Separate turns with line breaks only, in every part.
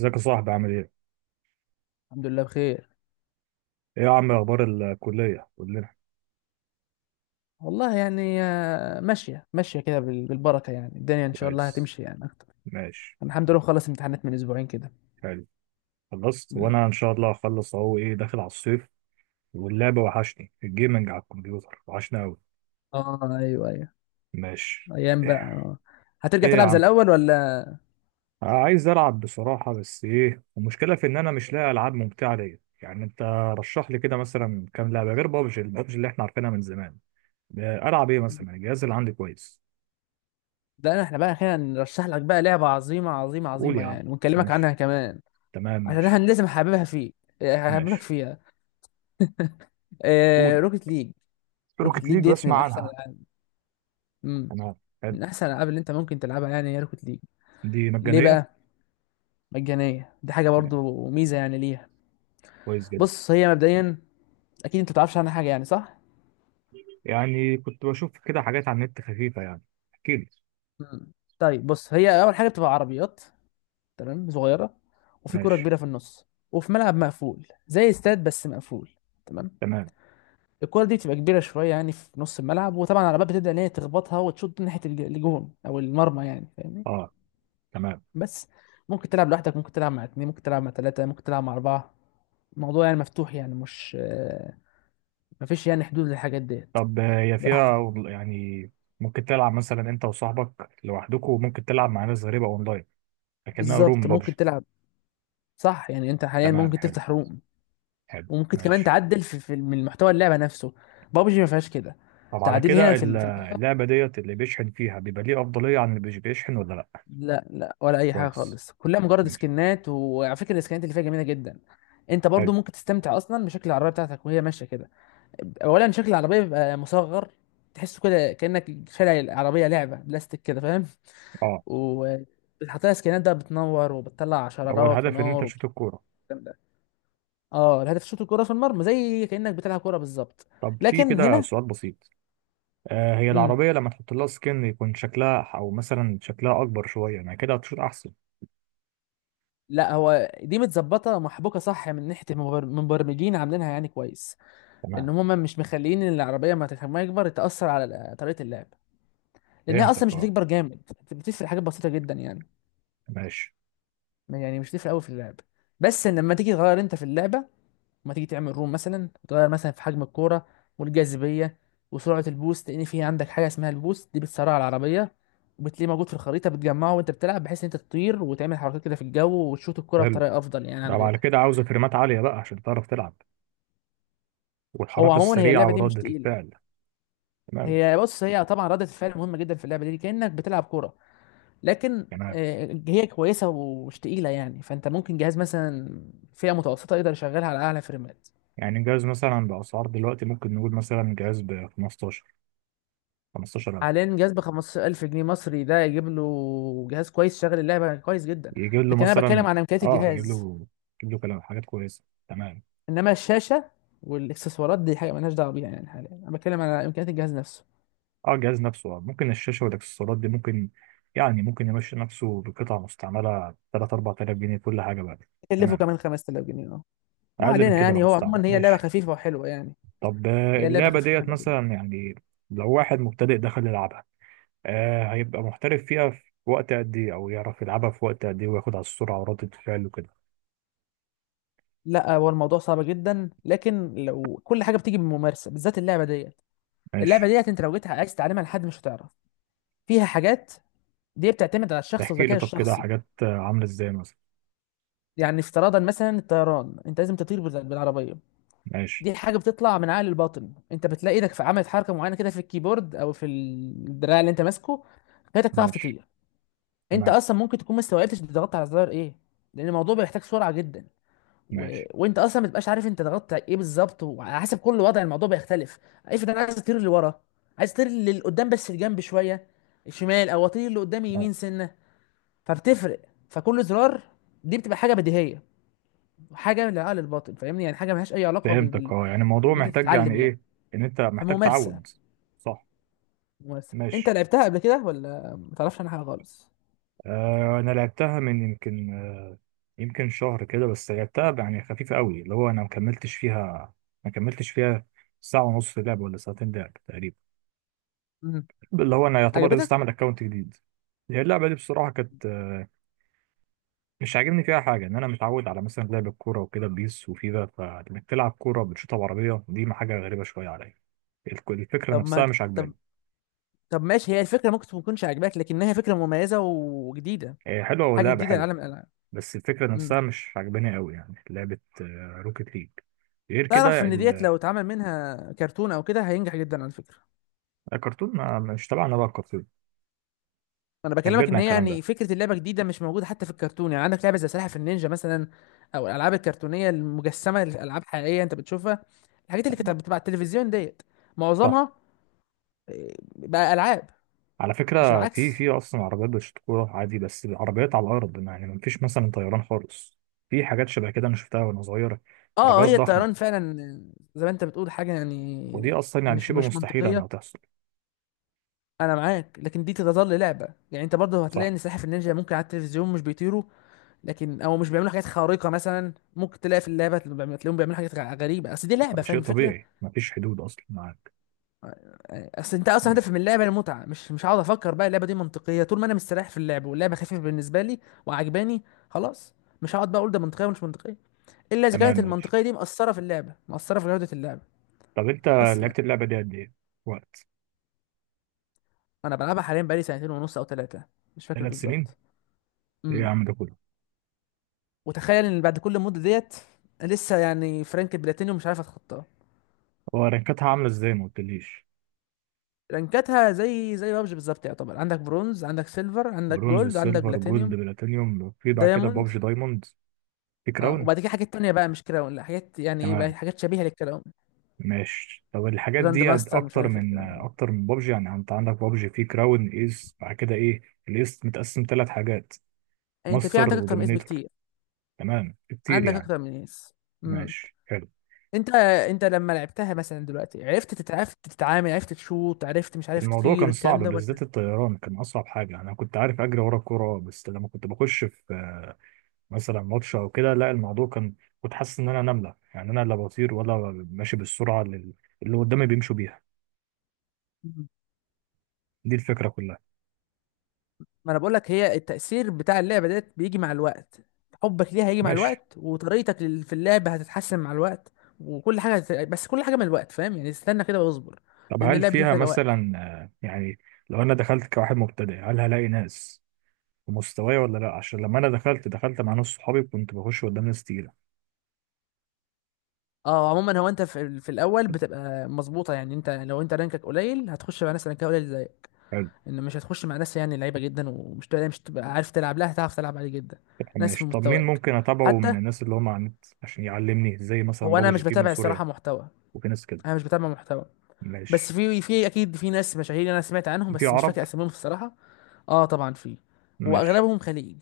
ازيك يا صاحبي عامل ايه؟
الحمد لله بخير.
ايه يا عم اخبار الكلية؟ قول لنا.
والله يعني ماشية ماشية كده بالبركة، يعني الدنيا إن شاء الله
كويس.
هتمشي يعني أكتر.
ماشي.
أنا الحمد لله خلص امتحانات من أسبوعين كده.
حلو. خلصت،
مم.
وانا ان شاء الله هخلص اهو، ايه داخل على الصيف. واللعب وحشني، الجيمنج على الكمبيوتر وحشني قوي.
آه، أيوه، أيوه.
ماشي.
أيام بقى، آه. هترجع
ايه يا
تلعب زي
عم،
الأول ولا؟
عايز العب بصراحة، بس ايه المشكلة في ان انا مش لاقي العاب ممتعة ليا يعني. انت رشح لي كده مثلا كام لعبة غير بابجي، البابجي اللي احنا عارفينها من زمان. العب ايه مثلا؟ الجهاز اللي عندي كويس.
لا، إحنا بقى أخيرا نرشح لك بقى لعبة عظيمة عظيمة
قول
عظيمة
يا عم.
يعني، ونكلمك
ماشي.
عنها كمان.
تمام
عشان
ماشي.
أنا لازم أحببها فيك. هحببك
ماشي.
فيها. آه،
قول.
روكيت ليج. روكيت
روكيت
ليج
ليج،
ديت
بسمع
من أحسن
عنها.
الألعاب. مم.
تمام. حلو.
من أحسن الألعاب اللي أنت ممكن تلعبها يعني هي روكيت ليج.
دي
ليه
مجانية؟
بقى؟ مجانية دي حاجة
يعني
برضو ميزة يعني ليها.
كويس جدا.
بص هي مبدئيا، اكيد انت ما تعرفش عنها حاجه يعني، صح؟
يعني كنت بشوف كده حاجات على النت خفيفة يعني، احكي لي.
مم. طيب بص، هي اول حاجه بتبقى عربيات. تمام، صغيره. وفي كره
ماشي.
كبيره في النص. وفي ملعب مقفول زي استاد، بس مقفول. تمام.
تمام.
الكره دي بتبقى كبيره شويه يعني في نص الملعب، وطبعا العربيات بتبدا ان هي تخبطها وتشوط ناحيه الجون او المرمى، يعني فاهمني؟
اه. تمام.
بس ممكن تلعب لوحدك، ممكن تلعب مع اتنين، ممكن تلعب مع تلاته، ممكن تلعب مع اربعه. الموضوع يعني مفتوح، يعني مش مفيش يعني حدود للحاجات ديت.
طب هي
براحتك.
فيها يعني ممكن تلعب مثلا انت وصاحبك لوحدكم، وممكن تلعب مع ناس غريبة اونلاين، لكنها روم
بالظبط ممكن
بابجي؟
تلعب. صح، يعني انت حاليا
تمام
ممكن
حلو.
تفتح روم.
حلو
وممكن كمان
ماشي.
تعدل في من محتوى اللعبه نفسه. بابجي ما فيهاش كده
طب على
تعديل
كده
هنا في اللعبه.
اللعبة ديت اللي بيشحن فيها بيبقى ليه أفضلية عن اللي مش بيشحن، ولا لأ؟
لا، لا، ولا اي حاجه
كويس.
خالص، كلها مجرد
ماشي.
سكنات، وعلى فكره السكنات اللي فيها جميله جدا. انت برضو
حلو.
ممكن تستمتع اصلا بشكل العربيه بتاعتك وهي ماشيه كده. اولا شكل العربيه بيبقى مصغر. تحسه كده كانك شارع العربيه لعبه بلاستيك كده، فاهم؟
اه
وبتحط لها سكنات بقى، بتنور وبتطلع
هو
شرارات
الهدف ان انت
ونار.
تشوت الكورة؟
اه، الهدف شوط الكرة في المرمى زي كأنك بتلعب كرة بالظبط.
طب في
لكن
كده
هنا.
سؤال بسيط. هي
امم
العربية لما تحط لها سكن يكون شكلها أو مثلا شكلها أكبر شوية، يعني كده هتشوط أحسن؟
لا، هو دي متظبطة محبوكة، صح، من ناحية المبرمجين عاملينها يعني كويس. لأن
تمام.
هما مش مخليين إن العربية ما يكبر تأثر على طريقة اللعب. لأنها أصلا
فهمتك
مش
أه.
بتكبر جامد. بتفرق حاجات بسيطة جدا يعني،
ماشي
يعني مش بتفرق أوي في اللعب. بس إن لما تيجي تغير أنت في اللعبة، ما تيجي تعمل روم مثلا تغير مثلا في حجم الكوره، والجاذبيه، وسرعه البوست. لان في عندك حاجه اسمها البوست دي بتسرع العربيه. وبتلاقيه موجود في الخريطه، بتجمعه وانت بتلعب بحيث ان انت تطير وتعمل حركات كده في الجو وتشوط الكوره
حلو.
بطريقه افضل يعني عن
ده بعد
غيرك.
كده عاوزة فريمات عالية بقى عشان تعرف تلعب،
هو
والحركة
عموما هي
السريعة
اللعبه دي مش
وردة
تقيله.
الفعل. تمام.
هي بص، هي طبعا ردة الفعل مهمه جدا في اللعبه دي كانك بتلعب كوره. لكن
تمام.
هي كويسه ومش تقيله يعني، فانت ممكن جهاز مثلا فئه متوسطه يقدر يشغلها على اعلى فريمات.
يعني جهاز مثلا بأسعار دلوقتي ممكن نقول مثلا جهاز ب 15 15,000.
حاليا جهاز ب 15,000 جنيه مصري، ده يجيب له جهاز كويس، شغل اللعبه كويس جدا.
يجيب له
لكن انا
مثلا
بتكلم عن امكانيات
يجيب
الجهاز.
له، يجيب له كلام، حاجات كويسة. تمام.
انما الشاشه والاكسسوارات دي حاجه مالناش دعوه بيها، يعني حاليا انا بتكلم على امكانيات الجهاز نفسه.
اه الجهاز نفسه. ممكن الشاشة والاكسسوارات دي، ممكن يعني، ممكن يمشي نفسه بقطع مستعملة 3 4000 جنيه كل حاجة بقى.
كلفه
تمام.
كمان 5,000 جنيه، اه. ما
أقل من
علينا
كده لو
يعني، هو
مستعمل،
عموما هي لعبه
ماشي.
خفيفه وحلوه يعني.
طب
هي لعبه
اللعبة
خفيفه
ديت
وحلوه جدا.
مثلا، يعني لو واحد مبتدئ دخل يلعبها، هيبقى محترف فيها في وقت قد إيه؟ أو يعرف يلعبها في وقت قد إيه وياخد على السرعة وردة الفعل وكده؟
لا، هو الموضوع صعب جدا، لكن لو كل حاجه بتيجي بالممارسه بالذات اللعبه ديت. اللعبه
ماشي.
ديت انت لو جيت عايز تعلمها لحد مش هتعرف. فيها حاجات دي بتعتمد على الشخص
تحكي لي
والذكاء
طب كده
الشخصي.
حاجات عاملة إزاي مثلا.
يعني افتراضا مثلا الطيران انت لازم تطير بالعربيه.
ماشي.
دي حاجه بتطلع من عقل الباطن. انت بتلاقي ايدك في عملت حركه معينه كده في الكيبورد او في الدراع اللي انت ماسكه، خلتك تعرف
ماشي.
تطير. انت
تمام
اصلا ممكن تكون ما استوعبتش انت ضغطت على الزرار ايه، لان الموضوع بيحتاج سرعه جدا.
ماشي.
وانت اصلا ما تبقاش عارف انت ضغطت على ايه بالظبط، وعلى حسب كل وضع الموضوع بيختلف. افرض انا عايز اطير لورا، عايز اطير لقدام بس الجنب شويه شمال، او اطير لقدام
آه،
يمين سنه. فبتفرق. فكل زرار دي بتبقى حاجه بديهيه، حاجه من العقل الباطن، فاهمني؟ يعني حاجه ملهاش اي علاقه بال...
فهمتك
بال...
اه، يعني الموضوع
ان انت
محتاج يعني
تتعلم يعني.
إيه، إن أنت محتاج
فممارسه،
تعود؟ صح.
ممارسه، انت
ماشي.
لعبتها قبل كده ولا ما تعرفش عنها حاجه خالص؟
انا لعبتها من يمكن يمكن شهر كده بس، لعبتها يعني خفيفه قوي، اللي هو انا ما كملتش فيها. ما كملتش فيها ساعه ونص لعب ولا ساعتين لعب تقريبا.
امم
اللي هو انا يعتبر لسه
عجبتك؟
عامل اكونت جديد. هي اللعبه دي بصراحه كانت مش عاجبني فيها حاجه. ان انا متعود على مثلا لعب الكوره وكده، بيس وفيفا، فانك تلعب كوره بتشوطها بعربيه دي ما حاجه غريبه شويه عليا. الفكره
طب
نفسها
ما
مش
طب
عجباني.
طب ماشي، هي الفكره ممكن ما تكونش عجباك لكنها فكره مميزه وجديده.
هي حلوه،
حاجه
واللعبه
جديده
حلوه،
لعالم الالعاب
بس الفكرة
امم
نفسها مش عجباني قوي. يعني لعبة روكيت ليج. غير كده
تعرف ان ديت لو اتعمل منها كرتون او كده هينجح جدا على فكره.
الكرتون ما مش تبعنا بقى الكرتون،
انا
احنا
بكلمك
كبرنا
ان
على
هي
الكلام ده.
يعني فكره اللعبه جديده، مش موجوده حتى في الكرتون، يعني عندك لعبه زي سلاحف النينجا مثلا. او الالعاب الكرتونيه المجسمه، الالعاب حقيقيه انت بتشوفها. الحاجات اللي كانت بتبقى على التلفزيون ديت
صح.
معظمها بقى العاب.
على
مش
فكرة في
العكس.
في أصلا عربيات بالشطورة عادي، بس العربيات على الأرض، يعني مفيش مثلا طيران خالص. في حاجات شبه كده أنا شفتها وأنا صغير،
اه،
عربيات
هي
ضخمة،
الطيران فعلا زي ما انت بتقول حاجه
ودي
يعني.
أصلا يعني
مش
شبه
مش
مستحيلة
منطقيه.
إنها تحصل.
انا معاك، لكن دي تظل لعبه يعني. انت برضه
صح.
هتلاقي ان سلاحف النينجا ممكن على التلفزيون مش بيطيروا. لكن او مش بيعملوا حاجات خارقه مثلا، ممكن تلاقي في اللعبه تلاقيهم بيعملوا حاجات غريبه، اصل دي لعبه، فاهم
شيء
الفكره؟
طبيعي مفيش حدود أصلا، معاك.
اصل انت اصلا، هدف من اللعبه المتعه، مش هقعد افكر بقى اللعبه دي منطقيه طول ما انا مستريح في اللعب واللعبه خفيفه بالنسبه لي وعجباني. خلاص. مش هقعد بقى اقول ده منطقيه ومش منطقيه، الا اذا
تمام
كانت
ماشي.
المنطقيه دي مأثره في اللعبه، مأثره في جوده اللعبه.
طب أنت
بس يعني،
لعبت اللعبة دي قد إيه؟ وقت؟
انا بلعبها حاليا بقالي سنتين ونص او ثلاثه، مش فاكر
3 سنين؟
بالظبط.
إيه يا
امم
عم ده كله؟
وتخيل ان بعد كل المده ديت لسه يعني فرانك بلاتينيوم مش عارف اتخطاه.
هو رانكاتها عاملة ازاي، ما قلتليش.
رانكاتها زي بابجي بالظبط، يعتبر عندك برونز، عندك سيلفر، عندك
برونز،
جولد، عندك
سيلفر، جولد،
بلاتينيوم.
بلاتينيوم، في بعد كده
دايموند،
بابجي دايموند، في
اه،
كراون.
وبعد كده حاجات تانية بقى، مش كراون، لا، حاجات يعني ايه بقى،
تمام
حاجات شبيهة للكراون.
ماشي. طب الحاجات
جراند
دي
ماستر، مش
اكتر
عارف ايه
من
الكلام ده.
اكتر من بابجي يعني؟ انت عندك بابجي في كراون، ايس، بعد كده ايه؟ الايس متقسم ثلاث حاجات،
يعني انت في
ماستر
عندك اكتر من اس
ودومينيتور.
بكتير،
تمام، كتير
عندك
يعني.
اكتر من اس امم
ماشي حلو.
انت انت لما لعبتها مثلا دلوقتي عرفت تتعامل، عرفت تشوط، عرفت مش عارف
الموضوع
تطير
كان صعب،
الكلام ده ولا؟
بالذات الطيران كان اصعب حاجه. انا كنت عارف اجري ورا الكوره، بس لما كنت بخش في مثلا ماتش او كده، لا الموضوع كان، كنت حاسس ان انا نمله يعني. انا لا بطير ولا ماشي بالسرعه اللي قدامي بيمشوا بيها.
مم.
دي الفكره كلها.
ما انا بقول لك هي، التأثير بتاع اللعبة ديت بيجي مع الوقت. حبك ليها هيجي مع
ماشي.
الوقت، وطريقتك في اللعبة هتتحسن مع الوقت. وكل حاجة بس كل حاجة من الوقت، فاهم يعني، استنى كده واصبر.
طب
لأن
هل
اللعبة دي
فيها
محتاجة وقت.
مثلا يعني لو انا دخلت كواحد مبتدئ هل هلاقي ناس في مستواي، ولا لا؟ عشان لما انا دخلت مع ناس صحابي كنت بخش قدام ناس تقيله.
اه، عموما هو انت في الاول بتبقى مظبوطه يعني، انت لو انت رانكك قليل هتخش مع ناس رانكها قليل زيك.
حلو
ان مش هتخش مع ناس يعني لعيبه جدا، ومش تلاقي، مش تبقى عارف تلعب لها، هتعرف تلعب عليه جدا. ناس في
ماشي. طب مين
مستواك
ممكن اتابعه من
حتى.
الناس اللي هم على النت عشان يعلمني، زي مثلا
هو انا
بابجي
مش
في من
بتابع
سوريا
الصراحه محتوى،
وفي ناس كده؟
انا مش بتابع محتوى. بس
ماشي.
في اكيد في ناس مشاهير انا سمعت عنهم،
في
بس مش
عرب؟
فاكر اساميهم الصراحه. اه طبعا في،
ماشي.
واغلبهم خليج،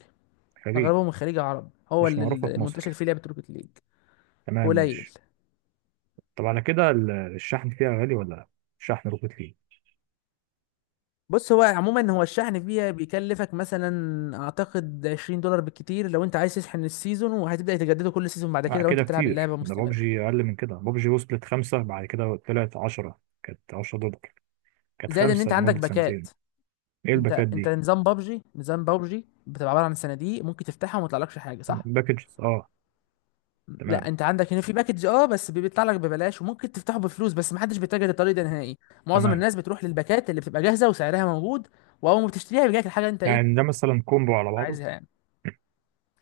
خليج.
اغلبهم من خليج عرب، هو
مش
اللي
معروفه
اللي
في
منتشر
مصر.
فيه لعبه روكيت ليج.
تمام
قليل.
ماشي. طب على كده الشحن فيها غالي ولا لا؟ الشحن روكيت ليج.
بص، هو عموما هو الشحن فيها بيكلفك مثلا اعتقد 20 دولار بالكتير، لو انت عايز تشحن السيزون وهتبدا تجدده كل سيزون بعد
لا
كده لو انت
كده
بتلعب
كتير،
اللعبه
ده
مستمر.
بابجي أقل من كده. بابجي وصلت خمسة، بعد كده طلعت 10، كانت 10 دولار. كانت
زائد ان
خمسة
انت عندك
لمدة
باكات،
سنتين. إيه
انت
الباكات
انت
دي؟
نظام بابجي، نظام بابجي بتبقى عباره عن صناديق ممكن تفتحها وما يطلعلكش حاجه، صح.
باكجز آه.
لا،
تمام.
انت عندك هنا في باكج، اه، بس بيطلع لك ببلاش، وممكن تفتحه بفلوس بس محدش بيتجه للطريق ده نهائي. معظم
تمام.
الناس بتروح للباكات اللي بتبقى جاهزه وسعرها موجود. واول ما بتشتريها بيجيلك الحاجه اللي انت
يعني
ايه
ده مثلا كومبو على بعضه؟
عايزها يعني.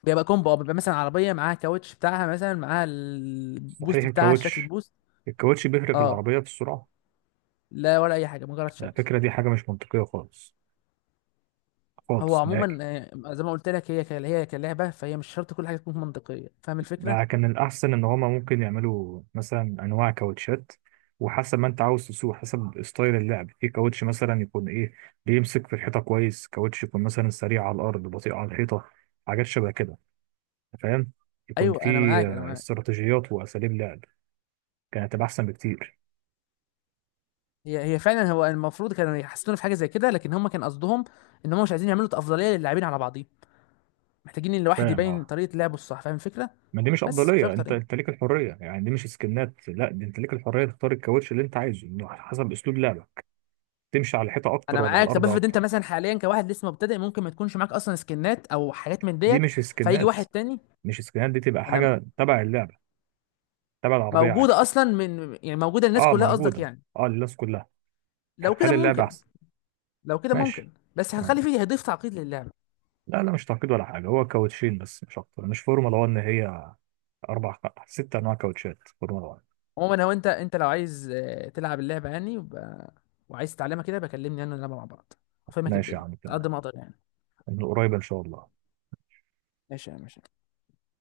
بيبقى كومبو، اه، بيبقى مثلا عربيه معاها كاوتش بتاعها، مثلا معاها
صحيح،
البوست بتاعها، شكل
الكاوتش.
البوست.
الكاوتش بيفرق في
اه،
العربية في السرعة؟
لا، ولا اي حاجه، مجرد شكل.
الفكرة دي حاجة مش منطقية خالص،
هو
خالص نهائي.
عموما زي ما قلت لك، هي هي كلعبه فهي مش شرط كل حاجه تكون منطقيه، فاهم الفكره؟
لا، كان الأحسن إن هما ممكن يعملوا مثلا أنواع كاوتشات، وحسب ما أنت عاوز تسوق، حسب ستايل اللعب. في كاوتش مثلا يكون إيه، بيمسك في الحيطة كويس، كاوتش يكون مثلا سريع على الأرض بطيء على الحيطة، حاجات شبه كده، فاهم؟ يكون
ايوه،
في
انا معاك، انا معاك.
استراتيجيات وأساليب لعب، كانت هتبقى أحسن بكتير.
هي فعلا هو المفروض كانوا يحسنوا في حاجه زي كده، لكن هم كان قصدهم. ان هم مش عايزين يعملوا افضليه للاعبين على بعضيهم، محتاجين ان الواحد
فاهم
يبين
أه.
طريقه لعبه الصح، فاهم الفكره؟
ما دي مش
بس مش
أفضلية،
اكتر
أنت
يعني.
أنت ليك الحرية يعني. دي مش سكنات، لا، دي أنت ليك الحرية تختار الكاوتش اللي أنت عايزه، إنه حسب أسلوب لعبك، تمشي على الحيطة
انا
أكتر ولا على
معاك. طب
الأرض
افرض انت
أكتر.
مثلا حاليا كواحد لسه مبتدئ ممكن ما تكونش معاك اصلا سكنات او حاجات من
دي
ديت،
مش
فيجي
سكنات.
واحد تاني.
مش سكنات دي، تبقى
انا،
حاجه تبع اللعبه، تبع العربيه عادي.
موجودة أصلا يعني موجودة للناس
اه
كلها، قصدك
موجوده.
يعني؟
اه للناس كلها.
لو كده
هنخلي اللعبه
ممكن
احسن.
لو كده
ماشي
ممكن بس
تمام.
هتخلي فيه، هيضيف تعقيد للعبة.
لا لا، مش تعقيد ولا حاجه، هو كاوتشين بس مش اكتر، مش فورمولا 1 هي. اربع، ست انواع كاوتشات فورمولا 1.
عموما هو أنت لو عايز تلعب اللعبة يعني وعايز تتعلمها كده، بكلمني أنا نلعبها مع بعض، أفهمك
ماشي يا
الدنيا
عم
على قد
تمام.
ما أقدر يعني.
من قريب ان شاء الله.
ماشي يا ماشي.